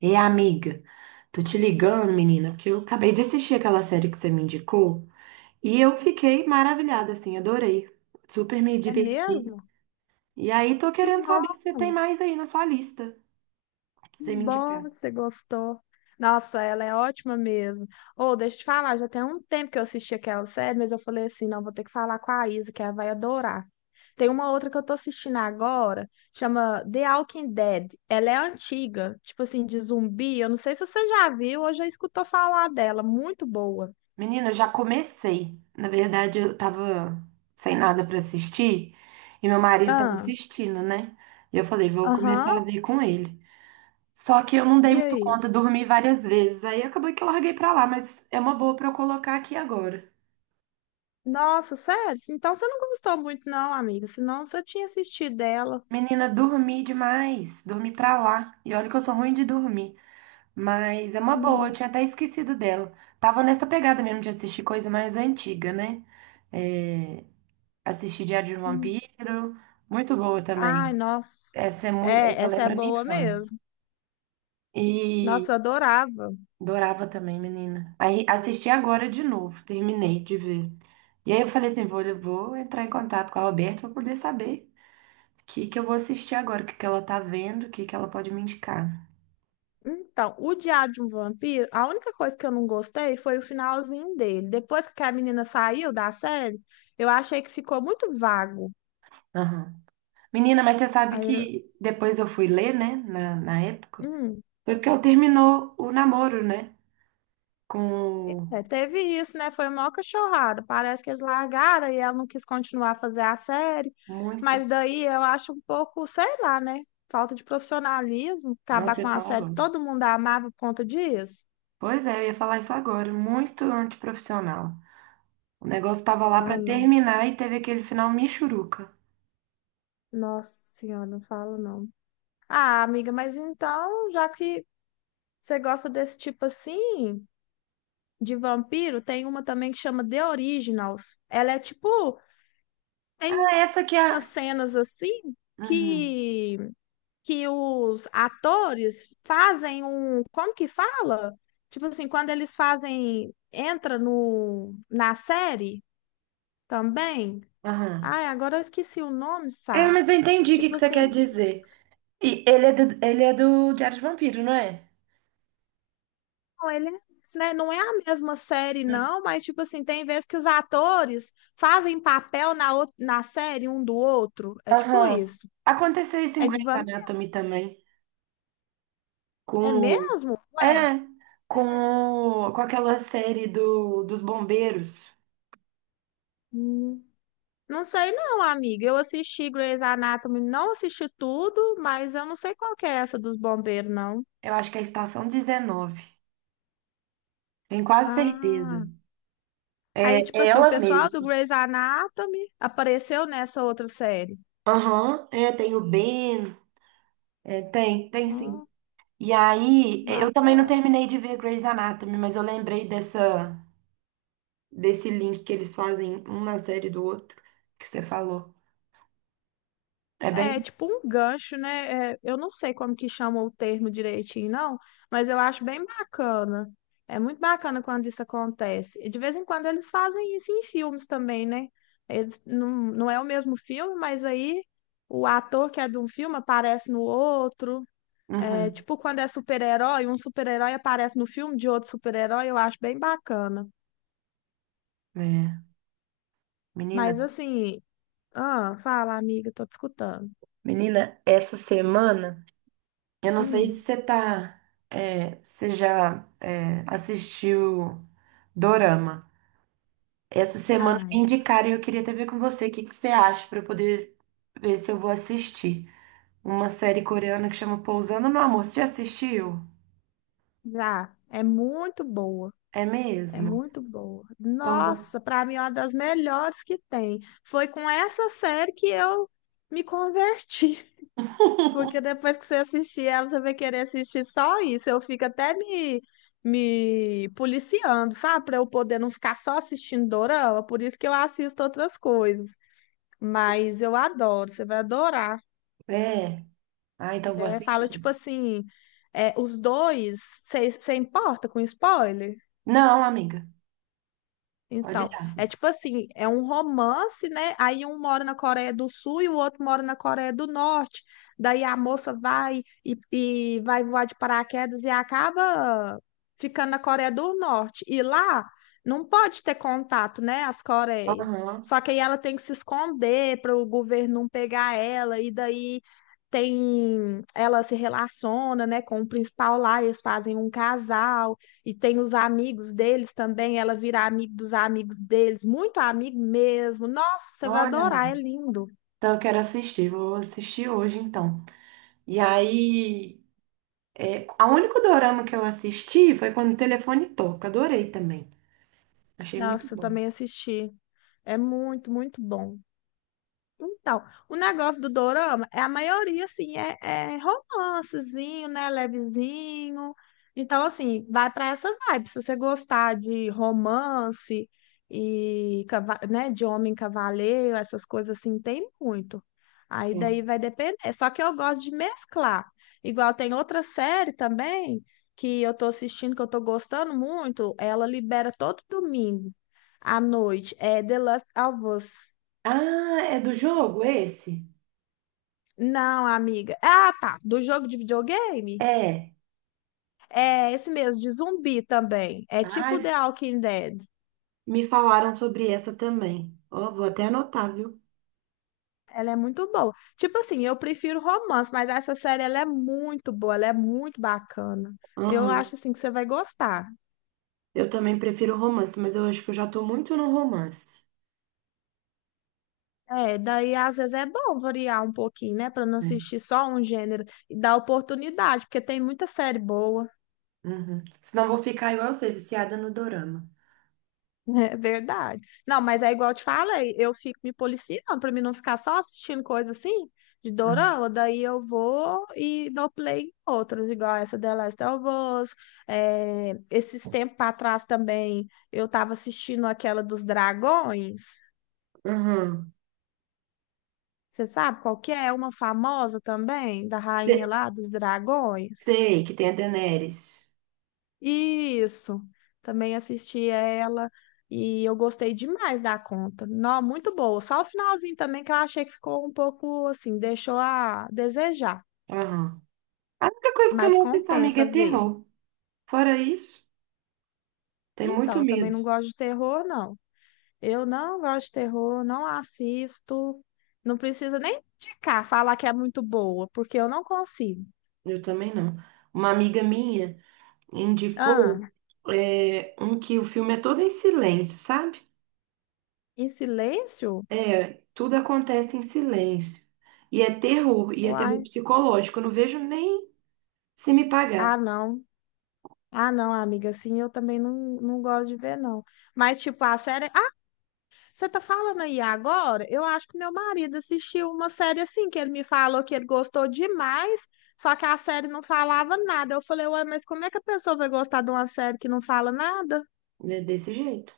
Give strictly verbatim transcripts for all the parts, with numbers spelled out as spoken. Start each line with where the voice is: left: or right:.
right: E amiga, tô te ligando, menina, porque eu acabei de assistir aquela série que você me indicou e eu fiquei maravilhada, assim, adorei. Super me
left: É
right: diverti.
left: mesmo?
right: E aí tô
left: Que
right: querendo saber
left: bom,
right: se você tem mais aí na sua lista pra
left: que
right: você me
left: bom
right: indicar.
left: que você gostou. Nossa, ela é ótima mesmo. Ô, deixa eu te falar, já tem um tempo que eu assisti aquela série, mas eu falei assim, não, vou ter que falar com a Isa, que ela vai adorar. Tem uma outra que eu tô assistindo agora, chama The Walking Dead. Ela é antiga, tipo assim, de zumbi. Eu não sei se você já viu ou já escutou falar dela. Muito boa.
right: Menina, eu já comecei. Na verdade, eu tava sem nada pra assistir e meu marido tava
left: Ah,
right: assistindo, né? E eu falei, vou começar
left: aham.
right: a ver com ele. Só que eu não dei
left: E
right: muito
left: aí?
right: conta, dormi várias vezes. Aí acabou que eu larguei pra lá, mas é uma boa pra eu colocar aqui agora.
left: Nossa, sério? Então você não gostou muito, não, amiga. Senão você tinha assistido dela.
right: Menina, dormi demais, dormi pra lá. E olha que eu sou ruim de dormir, mas é uma boa, eu tinha até esquecido dela. Tava nessa pegada mesmo de assistir coisa mais antiga, né? É, assisti Diário de um
left: Hum.
right: Vampiro, muito boa
left: Ai,
right: também.
left: nossa.
right: Essa é muito,
left: É,
right: essa
left: essa é
right: lembra minha
left: boa
right: infância.
left: mesmo.
right: E
left: Nossa, eu adorava.
right: adorava também, menina. Aí assisti agora de novo, terminei de ver. E aí eu falei assim, vou, eu vou entrar em contato com a Roberta pra poder saber o que que eu vou assistir agora, o que que ela tá vendo, o que que ela pode me indicar.
left: Então, o Diário de um Vampiro, a única coisa que eu não gostei foi o finalzinho dele. Depois que a menina saiu da série, eu achei que ficou muito vago.
right: Aham. Menina, mas você sabe
left: Aí,
right: que depois eu fui ler, né, na, na época,
left: hum,
right: foi porque eu terminou o namoro, né, com
left: é, teve isso, né? Foi uma cachorrada. Parece que eles largaram e ela não quis continuar a fazer a série.
right: muito...
left: Mas daí eu acho um pouco, sei lá, né? Falta de profissionalismo,
right: não
left: acabar
right: sei
left: com
right: ia
left: a
right: falar
left: série que
right: agora.
left: todo mundo amava por conta disso.
right: Pois é, eu ia falar isso agora, muito antiprofissional. O negócio tava lá
left: Ah,
right: pra
left: não.
right: terminar e teve aquele final michuruca.
left: Nossa senhora, não falo não. Ah, amiga, mas então, já que você gosta desse tipo assim, de vampiro, tem uma também que chama The Originals. Ela é tipo,
right: Ah,
left: tem
right: essa que é...
left: umas
right: a-
left: cenas assim
right: Uhum,
left: que que os atores fazem um, como que fala? Tipo assim, quando eles fazem, entra no na série também.
right: aham.
left: Ai, agora eu esqueci o nome,
right: É,
left: Sá.
right: mas eu entendi o que
left: Tipo
right: que você quer
left: assim,
right: dizer. E ele é do, ele é do Diário de Vampiro, não é?
left: não, ele é, né? Não é a mesma série,
right: Hum.
left: não, mas, tipo assim, tem vezes que os atores fazem papel na, ou- na série um do outro. É tipo
right: Aham.
left: isso.
right: Aconteceu isso em
left: É de
right: Grey's
left: vampiro.
right: Anatomy também,
left: É
right: com
left: mesmo? Ué.
right: É,
left: É.
right: com, o- com aquela série do, dos bombeiros.
left: Hum. Não sei não, amiga. Eu assisti Grey's Anatomy, não assisti tudo, mas eu não sei qual que é essa dos bombeiros, não.
right: Eu acho que é a Estação dezenove. Tenho quase certeza.
left: Ah. Aí, tipo
right: É
left: assim, o
right: ela
left: pessoal do
right: mesma.
left: Grey's Anatomy apareceu nessa outra série.
right: Aham, é, tem o Ben. É, tem, tem sim.
left: Ah,
right: E aí, é, eu também não
left: bacana.
right: terminei de ver Grey's Anatomy, mas eu lembrei dessa, desse link que eles fazem um na série do outro, que você falou. É
left: É
right: bem.
left: tipo um gancho, né? É, eu não sei como que chama o termo direitinho, não, mas eu acho bem bacana. É muito bacana quando isso acontece. E de vez em quando eles fazem isso em filmes também, né? Eles, não, não é o mesmo filme, mas aí o ator que é de um filme aparece no outro. É
right: Uhum,
left: tipo quando é super-herói, um super-herói aparece no filme de outro super-herói, eu acho bem bacana.
right: é. Menina,
left: Mas assim, ah, fala, amiga, tô te escutando.
right: menina, essa semana. Eu não sei se
left: Hum,
right: você tá, é, você já é, assistiu Dorama. Essa semana me
left: ai,
right: indicaram e eu queria até ver com você o que que você acha para eu poder ver se eu vou assistir. Uma série coreana que chama Pousando no Amor. Você já assistiu?
left: já. É muito boa.
right: É
left: É
right: mesmo?
left: muito boa.
right: Então vou.
left: Nossa, para mim é uma das melhores que tem. Foi com essa série que eu me converti, porque depois que você assistir ela, você vai querer assistir só isso. Eu fico até me me policiando, sabe? Para eu poder não ficar só assistindo dorama, por isso que eu assisto outras coisas. Mas eu adoro, você vai adorar.
right: É. Ah, então vou
left: É, fala
right: assistir.
left: tipo assim, é, os dois, você importa com spoiler?
right: Não, amiga. Pode
left: Então,
right: dar.
left: é tipo assim, é um romance, né? Aí um mora na Coreia do Sul e o outro mora na Coreia do Norte. Daí a moça vai e, e vai voar de paraquedas e acaba ficando na Coreia do Norte. E lá não pode ter contato, né? As Coreias.
right: Aham.
left: Só que aí ela tem que se esconder para o governo não pegar ela. E daí tem, ela se relaciona, né, com o principal lá. Eles fazem um casal e tem os amigos deles também, ela vira amigo dos amigos deles, muito amigo mesmo. Nossa, você vai
right: Olha,
left: adorar, é lindo.
right: então eu quero assistir. Vou assistir hoje, então. E aí. É, a único dorama que eu assisti foi quando o telefone toca. Adorei também. Achei muito
left: Nossa, eu
right: bom.
left: também assisti. É muito, muito bom. Então, o negócio do dorama é a maioria, assim, é, é romancezinho, né? Levezinho. Então, assim, vai para essa vibe. Se você gostar de romance e, cava- né, de homem cavaleiro, essas coisas assim, tem muito. Aí
right: É.
left: daí vai depender. Só que eu gosto de mesclar. Igual tem outra série também que eu tô assistindo, que eu tô gostando muito. Ela libera todo domingo à noite. É The Last of Us.
right: Ah, é do jogo esse?
left: Não, amiga. Ah, tá. Do jogo de videogame?
right: É.
left: É esse mesmo, de zumbi também. É tipo
right: Ai,
left: The Walking Dead.
right: me falaram sobre essa também. Ó, vou até anotar, viu?
left: Ela é muito boa. Tipo assim, eu prefiro romance, mas essa série ela é muito boa, ela é muito bacana. Eu
right: Aham.
left: acho assim que você vai gostar.
right: Eu também prefiro romance, mas eu acho que eu já tô muito no romance.
left: É, daí às vezes é bom variar um pouquinho, né, pra não
right: Né?
left: assistir só um gênero e dar oportunidade, porque tem muita série boa.
right: Uhum. Senão eu vou ficar igual você, viciada no dorama.
left: É verdade. Não, mas é igual eu te falei, eu fico me policiando pra mim não ficar só assistindo coisa assim de
right: Ah,
left: dorama, daí eu vou e dou play em outras, igual essa The Last of Us. É, esses tempos pra trás também eu tava assistindo aquela dos dragões.
right: aham.
left: Você sabe qual que é? É uma famosa também, da rainha
right: Se-
left: lá dos dragões.
right: Sei que tem a Daenerys.
left: Isso, também assisti ela e eu gostei demais da conta. Não, muito boa. Só o finalzinho também que eu achei que ficou um pouco assim, deixou a desejar,
right: Aham. A única coisa que eu
left: mas
right: não assisto, amiga, é
left: compensa ver.
right: terror. Fora isso, tem
left: Então,
right: muito
left: eu também
right: medo.
left: não gosto de terror, não. Eu não gosto de terror, não assisto. Não precisa nem indicar, falar que é muito boa, porque eu não consigo.
right: Eu também não. Uma amiga minha indicou
left: Ah,
right: é, um que o filme é todo em silêncio, sabe?
left: em silêncio?
right: É, tudo acontece em silêncio. E é terror, e é terror
left: Uai.
right: psicológico. Eu não vejo nem se me
left: Ah,
right: pagar.
left: não. Ah, não, amiga, assim eu também não, não gosto de ver, não. Mas, tipo, a série você tá falando aí agora? Eu acho que meu marido assistiu uma série assim, que ele me falou que ele gostou demais, só que a série não falava nada. Eu falei, ué, mas como é que a pessoa vai gostar de uma série que não fala nada?
right: É desse jeito.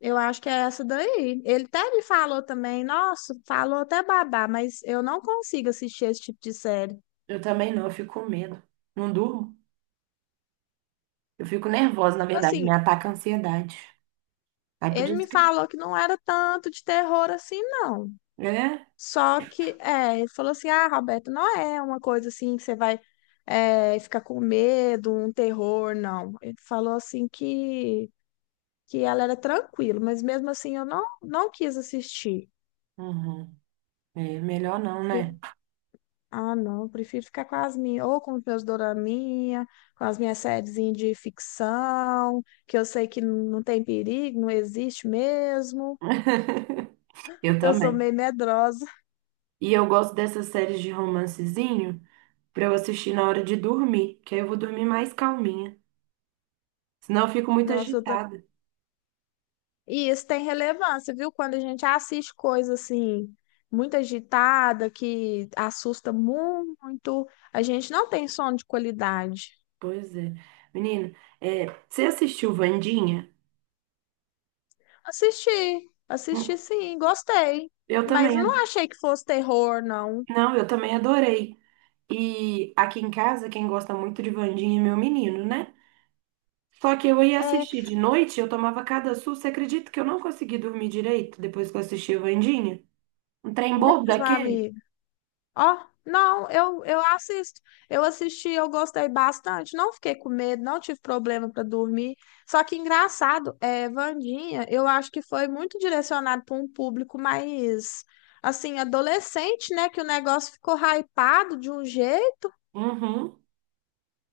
left: Eu acho que é essa daí. Ele até me falou também, nossa, falou até babá, mas eu não consigo assistir esse tipo de série.
right: Eu também não, eu fico com medo. Não durmo. Eu fico nervosa, na
left: Tipo
right: verdade, me
left: assim,
right: ataca a ansiedade. Aí por
left: ele me
right: isso que.
left: falou que não era tanto de terror assim, não.
right: É?
left: Só que, é, ele falou assim: ah, Roberto, não é uma coisa assim que você vai é, ficar com medo, um terror, não. Ele falou assim que, que ela era tranquila, mas mesmo assim eu não, não quis assistir.
right: Uhum. É melhor não,
left: Pre-
right: né?
left: ah, não, prefiro ficar com as minhas, ou com os meus doraminha, com as minhas sériezinhas de ficção, que eu sei que não tem perigo, não existe mesmo.
right: Eu
left: Eu sou
right: também.
left: meio medrosa.
right: E eu gosto dessas séries de romancezinho pra eu assistir na hora de dormir, que aí eu vou dormir mais calminha. Senão eu fico muito
left: Nossa, eu
right: agitada.
left: e isso tem relevância, viu? Quando a gente assiste coisa assim, muito agitada, que assusta muito, a gente não tem sono de qualidade.
right: Pois é. Menina, é, você assistiu Wandinha?
left: Assisti,
right: Hum,
left: assisti sim, gostei.
right: Eu
left: Mas
right: também. ad-
left: não achei que fosse terror, não.
right: Não, eu também adorei. E aqui em casa, quem gosta muito de Wandinha é meu menino, né? Só que eu ia
left: É
right: assistir de noite, eu tomava cada susto. Você acredita que eu não consegui dormir direito depois que eu assisti a Wandinha? Um trem bobo
left: mesmo,
right: daquele?
left: amigo. Ó, não, eu, eu assisto. Eu assisti, eu gostei bastante. Não fiquei com medo, não tive problema para dormir. Só que engraçado, é, Wandinha, eu acho que foi muito direcionado para um público mais, assim, adolescente, né? Que o negócio ficou hypado de um jeito.
right: Uhum.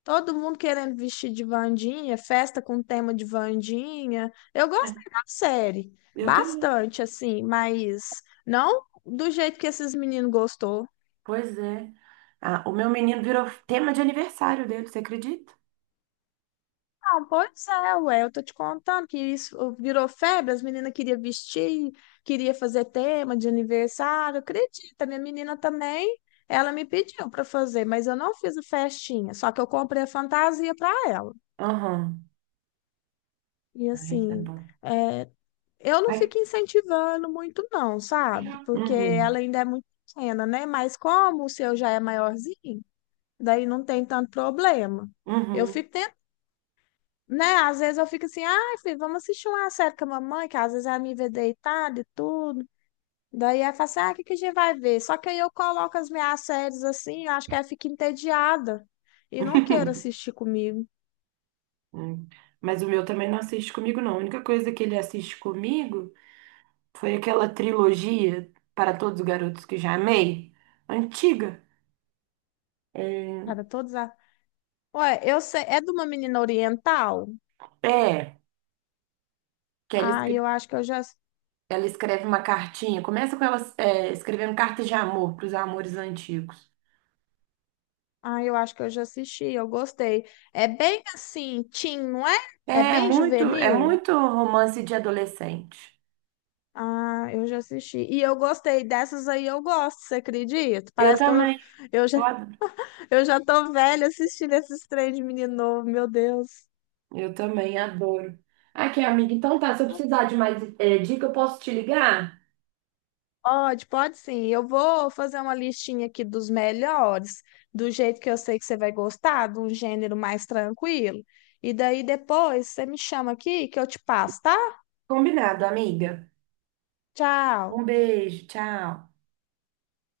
left: Todo mundo querendo vestir de Wandinha, festa com tema de Wandinha. Eu
right: É,
left: gostei da série,
right: eu também.
left: bastante, assim, mas não do jeito que esses meninos gostou.
right: Pois é. Ah, o meu menino virou tema de aniversário dele, você acredita?
left: Não, pois é, ué, eu tô te contando que isso virou febre, as meninas queriam vestir, queria fazer tema de aniversário, acredita, minha menina também, ela me pediu para fazer, mas eu não fiz a festinha, só que eu comprei a fantasia para ela.
right: Aham.
left: E
right: Ai, tá
left: assim,
right: bom.
left: é, eu não
right: Ai.
left: fico incentivando muito não, sabe? Porque
right: Uhum.
left: ela ainda é muito pequena, né? Mas como o seu já é maiorzinho, daí não tem tanto problema. Eu
right: Uhum.
left: fico né? Às vezes eu fico assim, ai, filho, vamos assistir uma série com a mamãe, que às vezes ela me vê deitada e tudo. Daí ela fala assim, ah, o que que a gente vai ver? Só que aí eu coloco as minhas séries assim, eu acho que ela fica entediada e não quer assistir comigo.
right: Hum. Mas o meu também não assiste comigo, não. A única coisa que ele assiste comigo foi aquela trilogia Para Todos os Garotos que Já Amei, antiga. É,
left: Era todas a... Ué, eu sei, é de uma menina oriental?
right: é, que ela,
left: Ah,
right: escre-
left: eu acho que eu já,
right: ela escreve uma cartinha. Começa com ela, é, escrevendo cartas de amor para os amores antigos.
left: ah, eu acho que eu já assisti, eu gostei. É bem assim, teen, não é? É
right: É
left: bem
right: muito, é
left: juvenil?
right: muito romance de adolescente.
left: Ah, eu já assisti. E eu gostei dessas aí, eu gosto, você acredita?
right: Eu
left: Parece que eu
right: também,
left: eu já
right: eu adoro.
left: Eu já tô velha assistindo esses trem de menino novo, meu Deus.
right: Eu também adoro. Aqui, amiga, então tá. Se eu precisar de mais eh, dica, eu posso te ligar?
left: Pode, pode sim. Eu vou fazer uma listinha aqui dos melhores, do jeito que eu sei que você vai gostar, de um gênero mais tranquilo. E daí depois você me chama aqui que eu te passo, tá?
right: Combinado, amiga.
left: Tchau.
right: Um beijo, tchau.